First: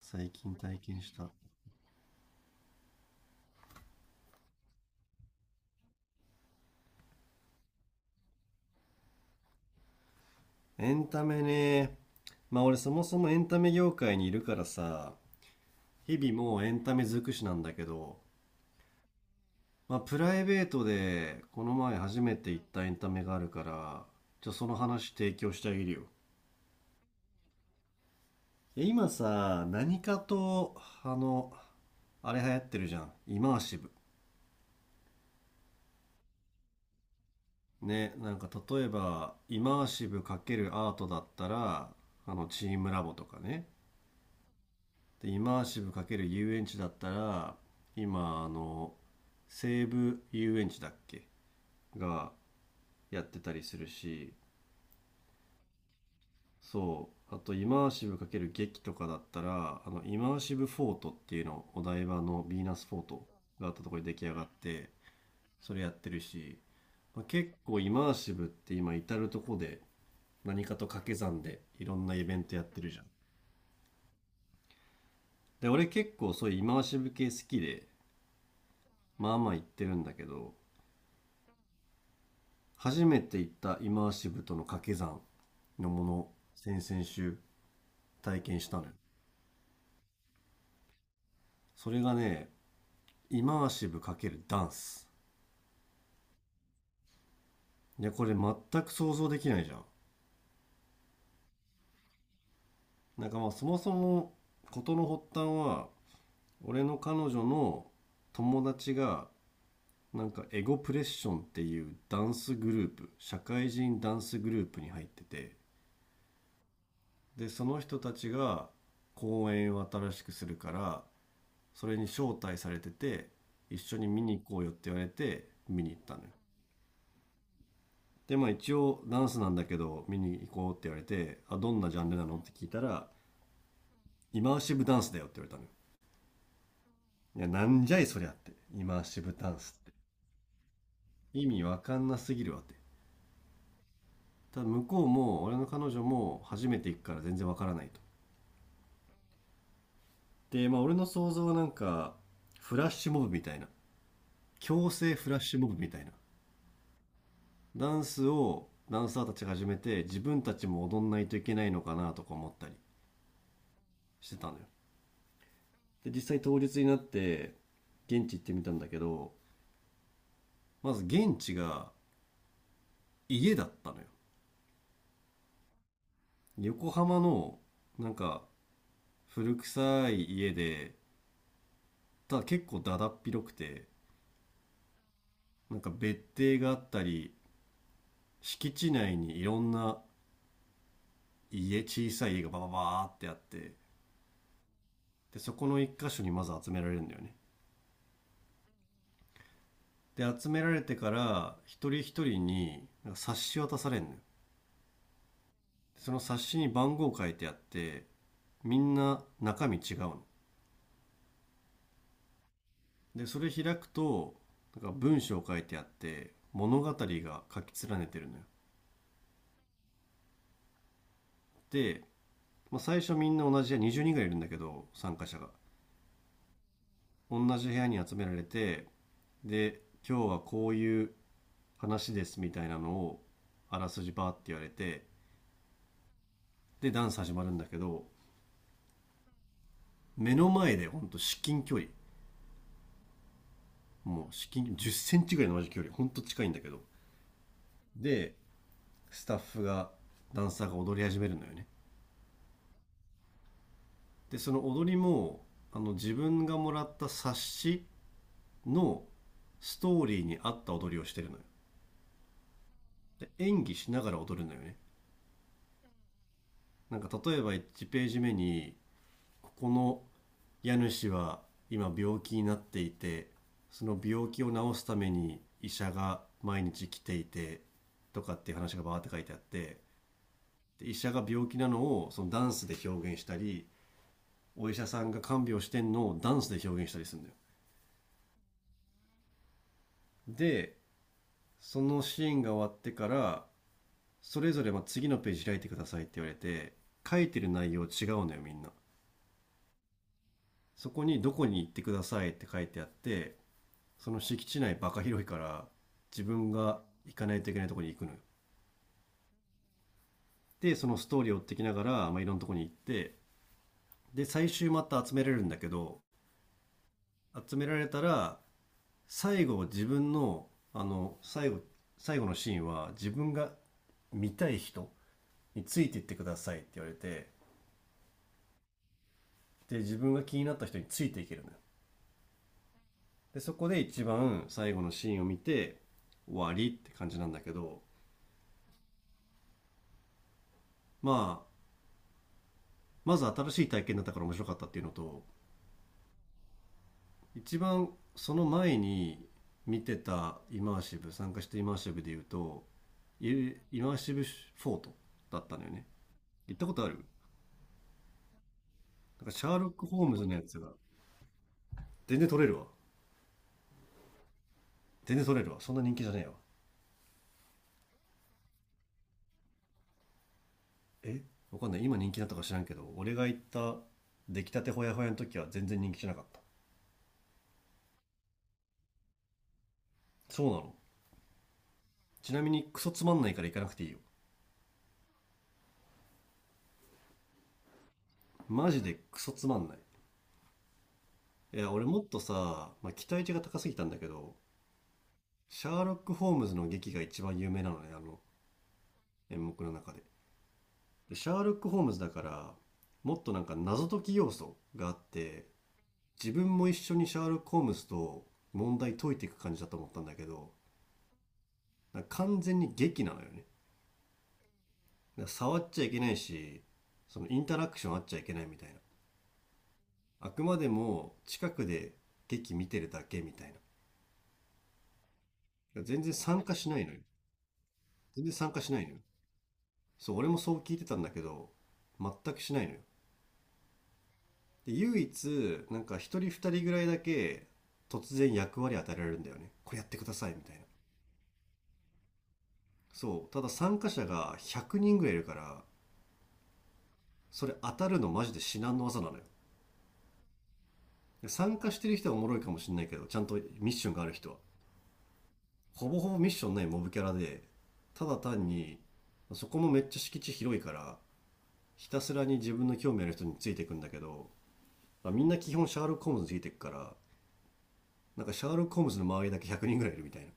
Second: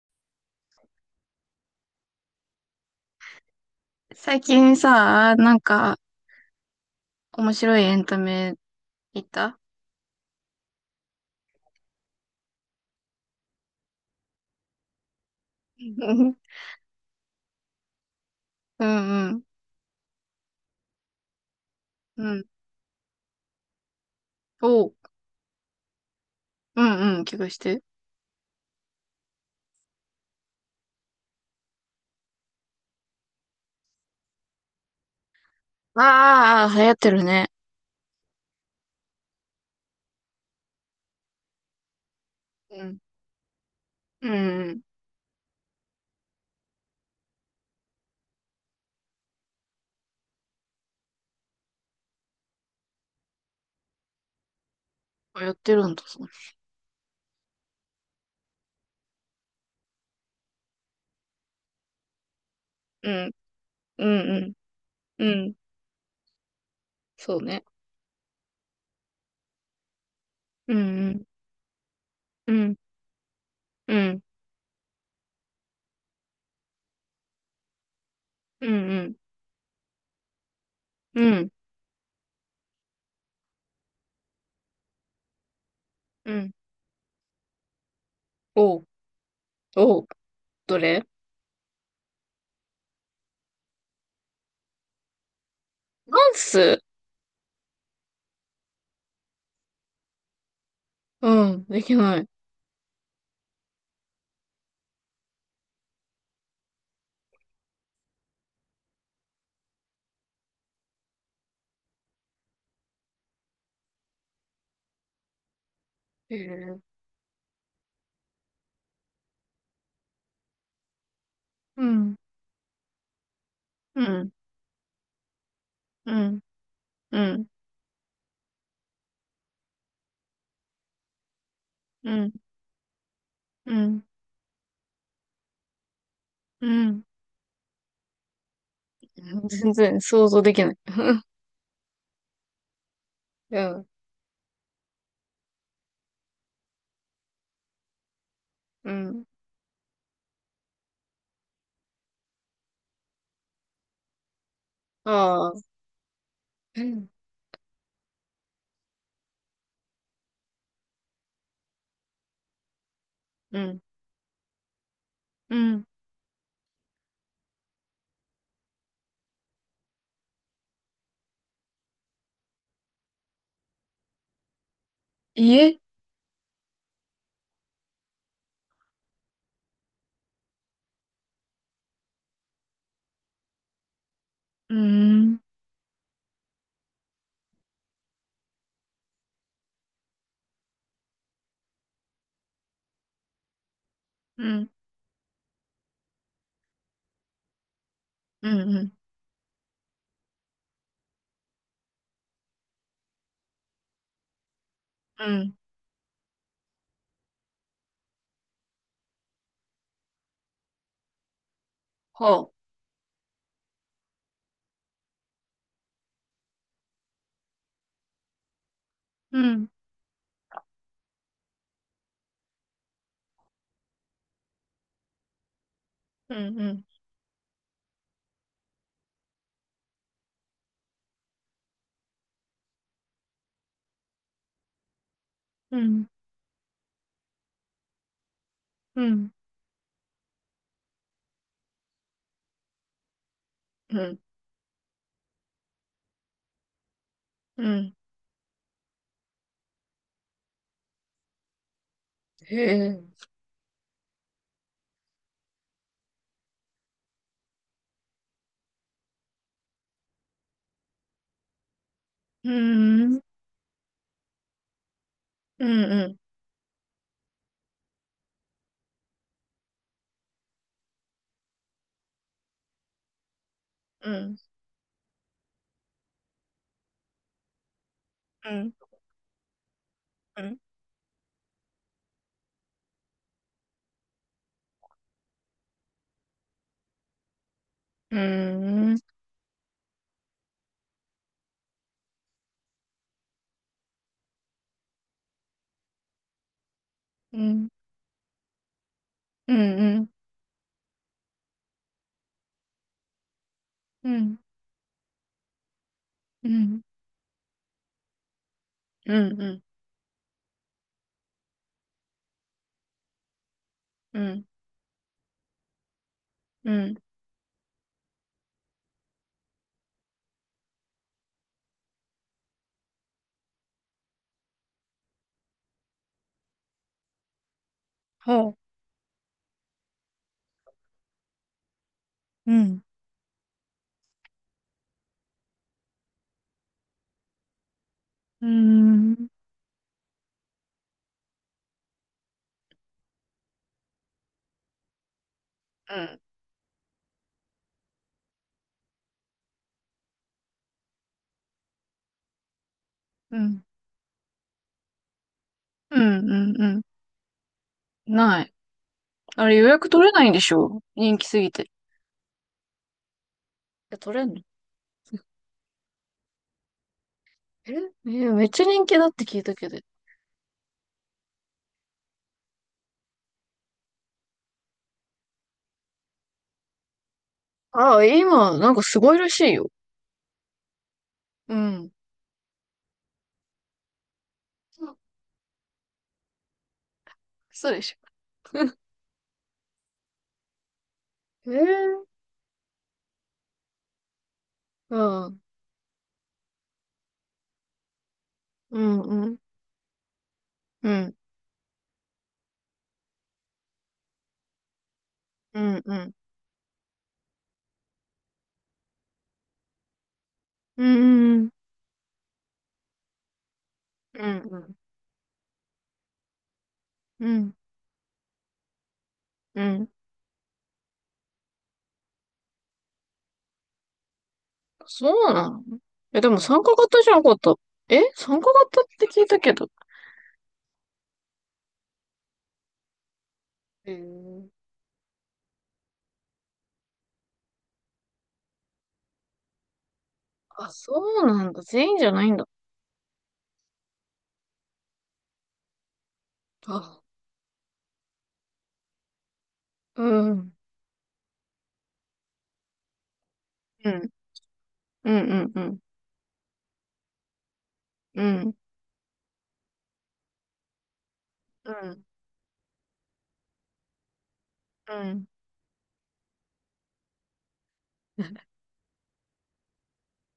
最近体験した最近さ、なんか、面白いエンタメ行った。 エンタメね。まあ俺そもそもエンタメ業界にいるからさ、 日う々んもうエンタメ尽くしなんだけど、うん。まあプライベートでこの前初うめん。て行ったエンタメがあるから、じゃあそのおう。話提供してあげるよ。うんうん。聞かして。え今さ何かと、あの、あれ流行ってるじゃん、イマーシブ。ああ、流行ってるね。ね、なんか例えばイマーシブ×アートだったら、あのチーうムん。ラボとかね。うんうん。でイマーシブ×遊園地だったら今あの西武遊園地だっけがやってたりするし、流行ってるんだ、そう。そうあとイマーシブ×劇とかだったらあのイマーシブフォートっていうのお台場のヴィーナスフォーうトん。があったところうで出ん来上うがっん。てうん。それやってるし、まあ、そう結ね。構イマーシブって今至るとこで何うかんと掛うけん。算でいろんなイベンうトやっん。てるじゃん。うん。で俺結構そういうイマーシブ系好きで、うんうん。まあまあ行ってるんだけど、うん。初めて行ったイマーシブとの掛け算のものうん。先々週体験したおのう。よ。おう。どれ？それがね、イマーシブ×ダンス。ダンス。いやこれ全く想像できないじゃん。うん。できない。なんかまあそもそも事の発端は、俺の彼女の友達が、なんかエゴプレッションっていうダンスグループ、社会人ダンスグループに入ってて、へえ。でその人たちが公演を新しくするから、うそれにん。招待されてて、一緒うに見ん。に行こうよって言われて見に行っうたのよ。ん。うん。でまあ一応ダンスなんだけど見に行こうって言われて、あどんなジャうンルなん。のって聞いたら、うん。イマーシブダンスだよって言われたのよ。うん。いやなんじゃいそりゃって、イマーシブ ダン全スって然想像できない。意味わかんなすぎるわって。うん。ただ向こうも俺の彼女も初めて行くから全然わからないと。うん。でまあ俺の想像はなんかフラッシュモブみたいな、強制フラッあシュあ。モブみたいなうん。ダンスをダンサーたちが始めて自分たちも踊んないといけないのかなとか思ったりうん。してたのよ。うん。で実際当日になって現地行ってみたんだけど、まず現地が家だったのよ。家？横浜のなんか古臭い家で、ただ結構だだっ広くて、うーん。なんか別邸があったり、敷地内にいろんな家、小さい家がバババーってあって、うん。でそこの一箇所にまず集められるんだよね。うん。うん。で集められてから一人一人になんか冊子渡されんのよ。うん。その冊子に番号書いてあって、みんな中身違うの。はあ。でそれ開くと、なんか文章書いてあって、物語が書き連ねてるのよ。うん。で、まあ、最初みんな同じ部屋20人ぐらいいるんだけど参加者が、うん。うん。同じ部屋に集められて、で今日はこういう話ですみたいなのを、あらすじバーって言われて、うん。でダンス始まるんだけど、うん。目の前でほんと至近距離、うん。もう至近10ンチぐらいの同じ距離ほんと近いんだけど、うん。でスタッフが、ダンサーが踊り始めるのよね。へえ。でその踊りも、あの自分がもらった冊子のストーリーに合った踊りをしてるのよ。うーん。で演技しながら踊るのよね。うん。うん。なんか例えば1ページ目に、ここの家主は今病気になっていて、そのう病ん。気を治すために医者が毎日来ていて、とかっうていうん。話がバーって書いてあって、うん。で医者が病気なのをそのダンスで表現したり、お医者さんが看病してんのをダンスで表現したりするんだよ。うん。でそのシーンが終わってから、それぞれまあ次のページ開いてくださいって言われて、書いうてるん。内容違うのよみんな。うん。そこに「どこに行ってください」って書いてあって、うそん。うのん。敷地内バカ広いから自う分ん。が行かないといけないとこに行くのよ。うん。でそのストーリーを追ってきながら、まあ、いろんなとこに行って、うでん。最終また集められるんだけど、うん。集められたら最後自分の、あの最後最後のシーンは自分が見たい人についていってくださいって言われて、はあ。で自分が気になった人についていけるのよ。うん。でそこで一番最後のシーンを見て終わりって感じなんだけど、うーん。まあまず新しい体験だったから面白かったっていうのと、うん。一番その前に見てたイマーシブ、参加してイマーシブで言うとうイん。イマーシブフォートだったのよね。うん。う行っん。うたこん。とある？ない。なんかシあャれー予ロック・約ホ取ーれムなズいんのでやしつが。ょ、人気すぎて。全然取れるわ。え、取れんの？全然取れるわ、そんな人気じゃねえわ。え、えーめっちゃ人気だって聞いたけど。え、わかんない今人気だったか知らんけど、俺が行った出来たてほやほやの時は全然人気じゃなかった。ああ、今、なんかすごいらしいよ。そうなの。うん。ちなみにクソつまんないから行かなくていいよ、そうでしマょ。ジでクソつまんない。いや俺 もっええ。とさ、まあ、期待値が高すぎたんだけど、ああ、シャーロック・ホームズの劇が一番有名なのね、あのうん、うん、演目の中で、うん、でシャーロック・ホームズだからもっとなんか謎解き要素があってうん、うん、うん、自分も一緒にシャーロック・ホームズと問題解いていく感じだと思ったんだけど、うん、だから完全に劇なのよね。だかうん、ら触っちゃいけないし、そうのインん。タラクションあっちゃいけないみたいな。うん。あくまでも近くで劇見てるだけみたいな。そうなの？全然え、でも参加参し加ないの型よ。じゃなかった？え、全然参加参加し型なっいのよ。て聞いたけど。そう、俺もそう聞いてたんだけど、全くしないのよ。ええ。で、唯一、なんか一人二人ぐらいだけ突然役割与えられるんだよね。これやってくださいみたいな。あ、そうなんだ。全員じゃないんだ。そう、ただ参加者が100人ぐらいいるから、あ、それ当たるのマジで至難の技なのよ。うん、うん、参加してる人はおもろいかもしれないけど、ちゃんとミッシうョンがあん、る人はうん、うん、ほぼほぼミッションないモブキャラで、ただう単ん、に、そこもめっちゃ敷地広いから、うひたん、すらに自分の興味ある人についていくんだけど、うみん。んな基本シャーロック・ホームズについていくから、なんかシャー ロック・ホームズの周りだけ100人ぐらいいるみたいな。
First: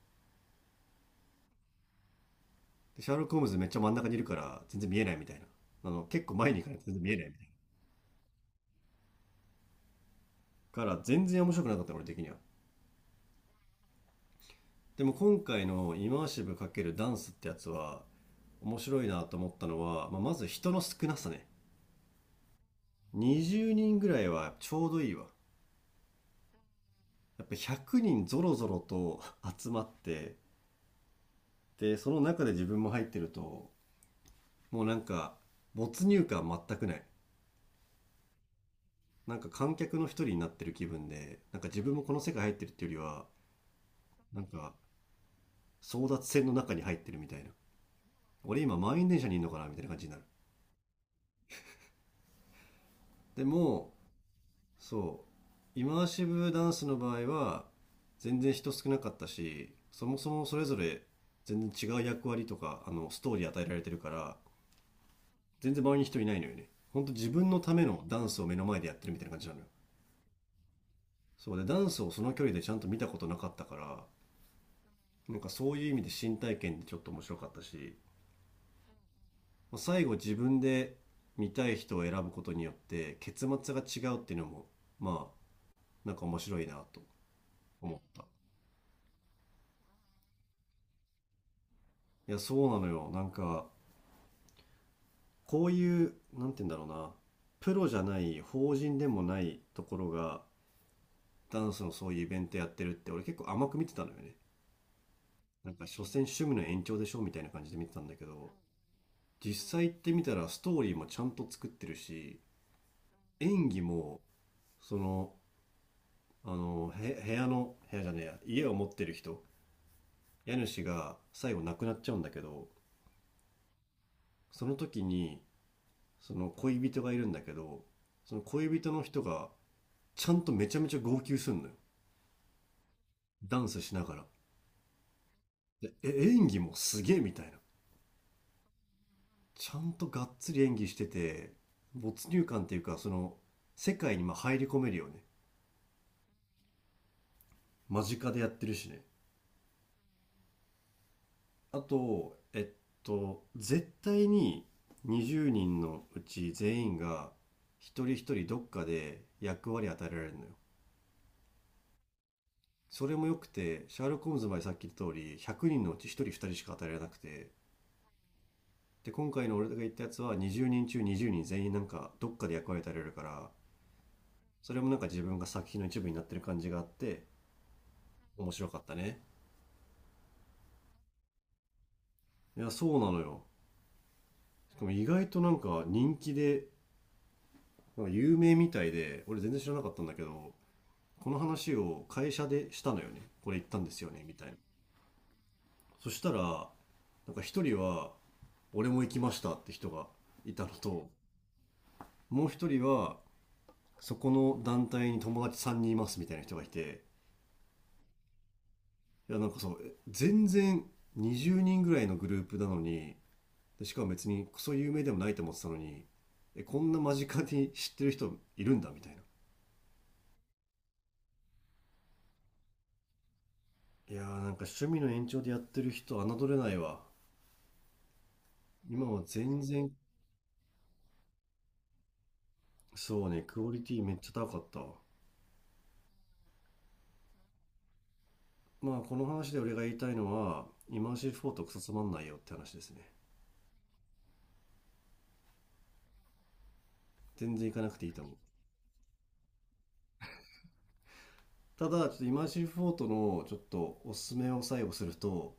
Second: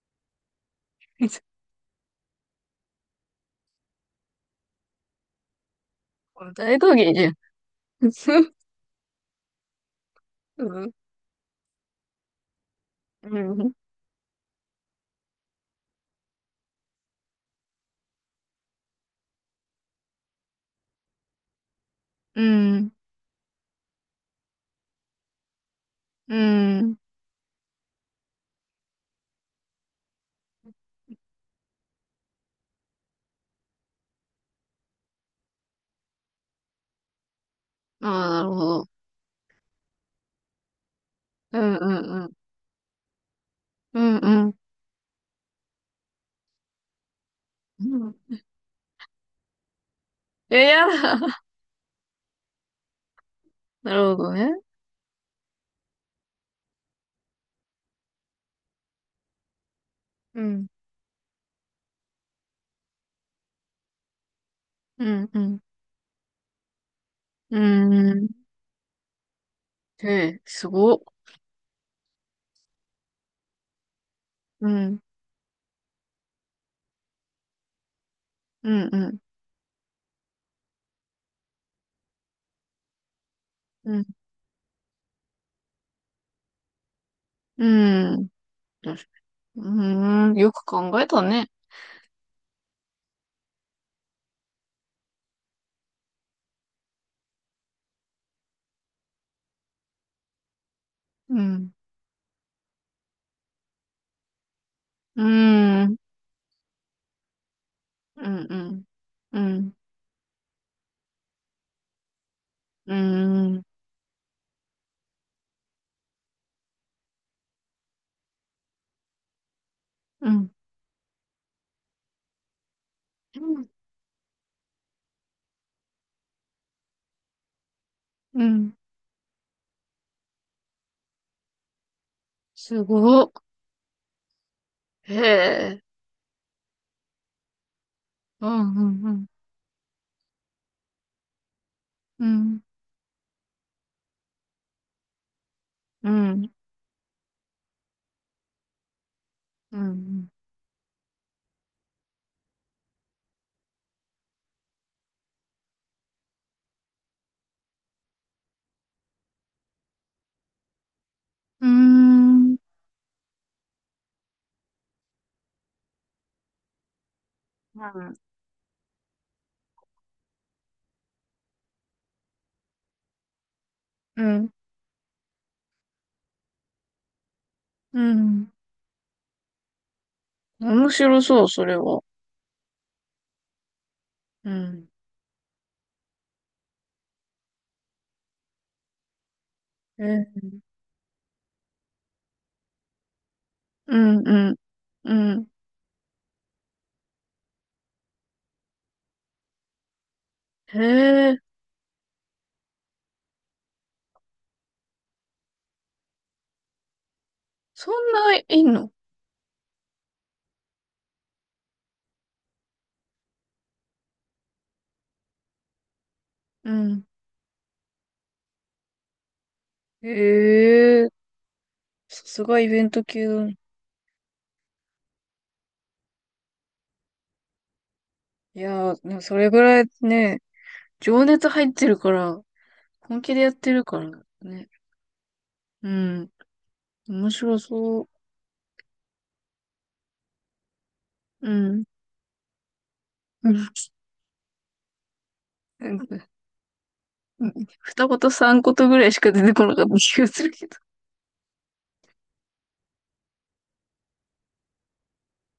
でシャーロック・ホームズめっちゃ真ん中にいるから全然見えないみたいな、あの結構前に行かな大いと道全然見芸えじないゃみん。たい うなかん。ら全然面白くなかったの俺的には。うん。でも今回のイマーシブ×ダンスってやつは面白いなと思ったのは、まあ、まず人の少なさね。うん。20人ぐらいはちょうどいいわ。うん。やっぱ100人ぞろぞろと集まって、で、その中で自分も入ってると、もうなんか、没入感全くない。ああ、なるほど。なんか観客の一人になってる気分で、なうんかん自う分もこのんうん。世界入ってるっていうよりは、うんなうんん。か争奪戦の中に入ってるみたいな。うん。俺今満員電車にいるのかなみたいな感じになる。え、やだ。で も、なるほどね。そうイマーシブダンスの場合は全然人少なかったし、そもそうもそれん。ぞれ全然違う役割とかあのストーリー与えられてるから、うんうん。全然周りに人いないのよね。ほんと自分うのためのダん。ンスを目の前でやってるみたいな感じなのよ。へえ、すごっ。そうで、ダンスをその距離でちゃんと見たことなかったから、うん。なんかそういう意味で新体験でちょっと面白かったし、うんうん。まあ最後自分で見たい人を選ぶことによって結末がうん。違うっていうのも、まあなんか面白いなとう思った。ん。よし。うーん。よく考えたね。いやそうなのよ、なんかこういうなんて言うんだろうな、プロじゃない法人でもないところがうダん。ンスのそういうイベントやってるって、俺結構甘く見てたのよね。うなんかん。所詮趣味の延長でしょみたいな感じで見てたんだうけんど、うん。う実ん。際行ってみたらストーリーもちゃんと作ってるし、うん。演技も、その、あのへ部屋の部屋じゃねえや、家を持ってる人、うん。家主が最後亡くなっちゃうんだけど、その時にその恋人がいるんだけど、そのうん。恋人の人がちゃんとめちゃめちゃ号泣すんのよ、すごっ。ダンスしながら。へえ。でえ、演技もすげえみたいな。うん、うん、ちゃんとがっつり演技してて、う没入ん、感っていうか、その、世界にまあ入り込めるよね。うん、間近でやってるしね。うん、うん、あと、絶対に20人のうち全員が一人一人どっかで役割与えられるのよ。うん、うーん、それも良くて、シャーロック・ホームズまでさっき言った通り、100人のうち1人2人しか与えられなくて、で、今回の俺が言ったやつは20人中20人全員なんかどっかで役割与えられるから、うん、それもなんか自分が作品の一部になってる感じがあって、うん。面白かったね。面白そう、それは。いや、そうなのよ。うしかん。も意外となんか人気で、なんか有名みたいで、俺全然知らなかったんだえ、けど、この話を会社でしたのよね。これ行ったんでうすよね、ん、みたいうな。ん、うん。そしたら、なんか一人は、俺も行きましたって人がいたのへと、え、もう一人は、そこの団体に友達3人いますみたいな人がいて、そんないいの？いや、なんかそう、全然20人ぐらいのグループなのに、でしかも別にクソ有名でもないと思ってたのに、うこんなん。間近に知ってる人いるんだみたいな。へえ、さすがイベント系だね。いやーなんか趣味の延長でやってる人侮れないわ。いやー、今でもはそれ全ぐらい然。ね、情熱入ってるから、本そう気でね、やっクオてるリテかィらめっちゃ高かね。ったわ。うん。面白そう。まあこの話で俺が言いたいのはイマーシブフうォートクソん。つまんないよって話ですね。うん。 うん。全然行かなくて二いいと言思う。三言ぐらいしか出てこなかった気がするけど。ただちょっとイマーシブフォートのちょっとおすすめを最後すると、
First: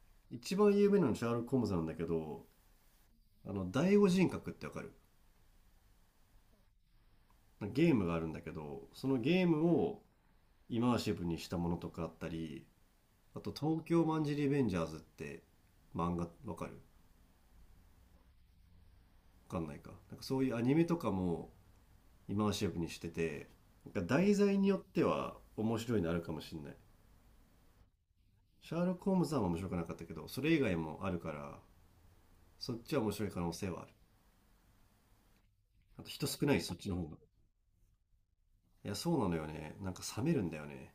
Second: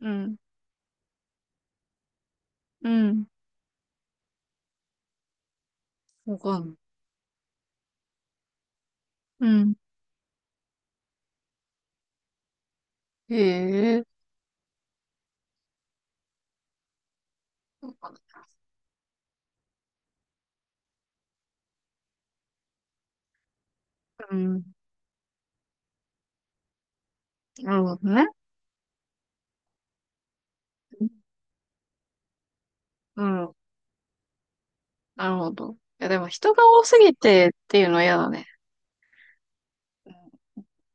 うん。一番有名なのはシャーロック・ホームズなんだけど、うん。あの第五人格ってわかる？わかんない。ゲームがあるんだけど、そのゲうームん。をイマーシブにしたものとかあったり、へあと「東え。京マンジリベンジャーズ」って漫画わかる？わかんない。わかんないか、なんかそういうアニメとかもイマーシブにしてて、なんか題う材ん。によっては面白いのあるかもしんない。なるほどね。シャーロック・ホームズは面白くなかったけど、それ以外もあうるから、そっちは面白い可ん。う能ん。性はある。なるほど。いあや、とでも人少人ないがしそっ多ちのす方ぎが。てっていうのは嫌だね。いやそうなのよね、なんかう冷めるんだよね。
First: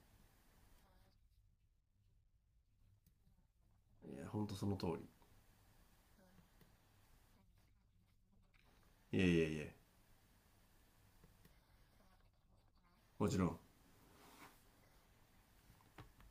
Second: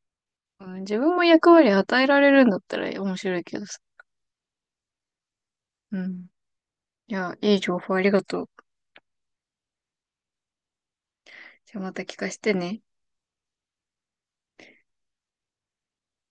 ん。うん、自分も役割与えられるんだったら面白いけどさ。いやほんとその通うん。いや、いい情報ありがとう。り、いやいやいや、じゃあまた聞かせてね。もちろん。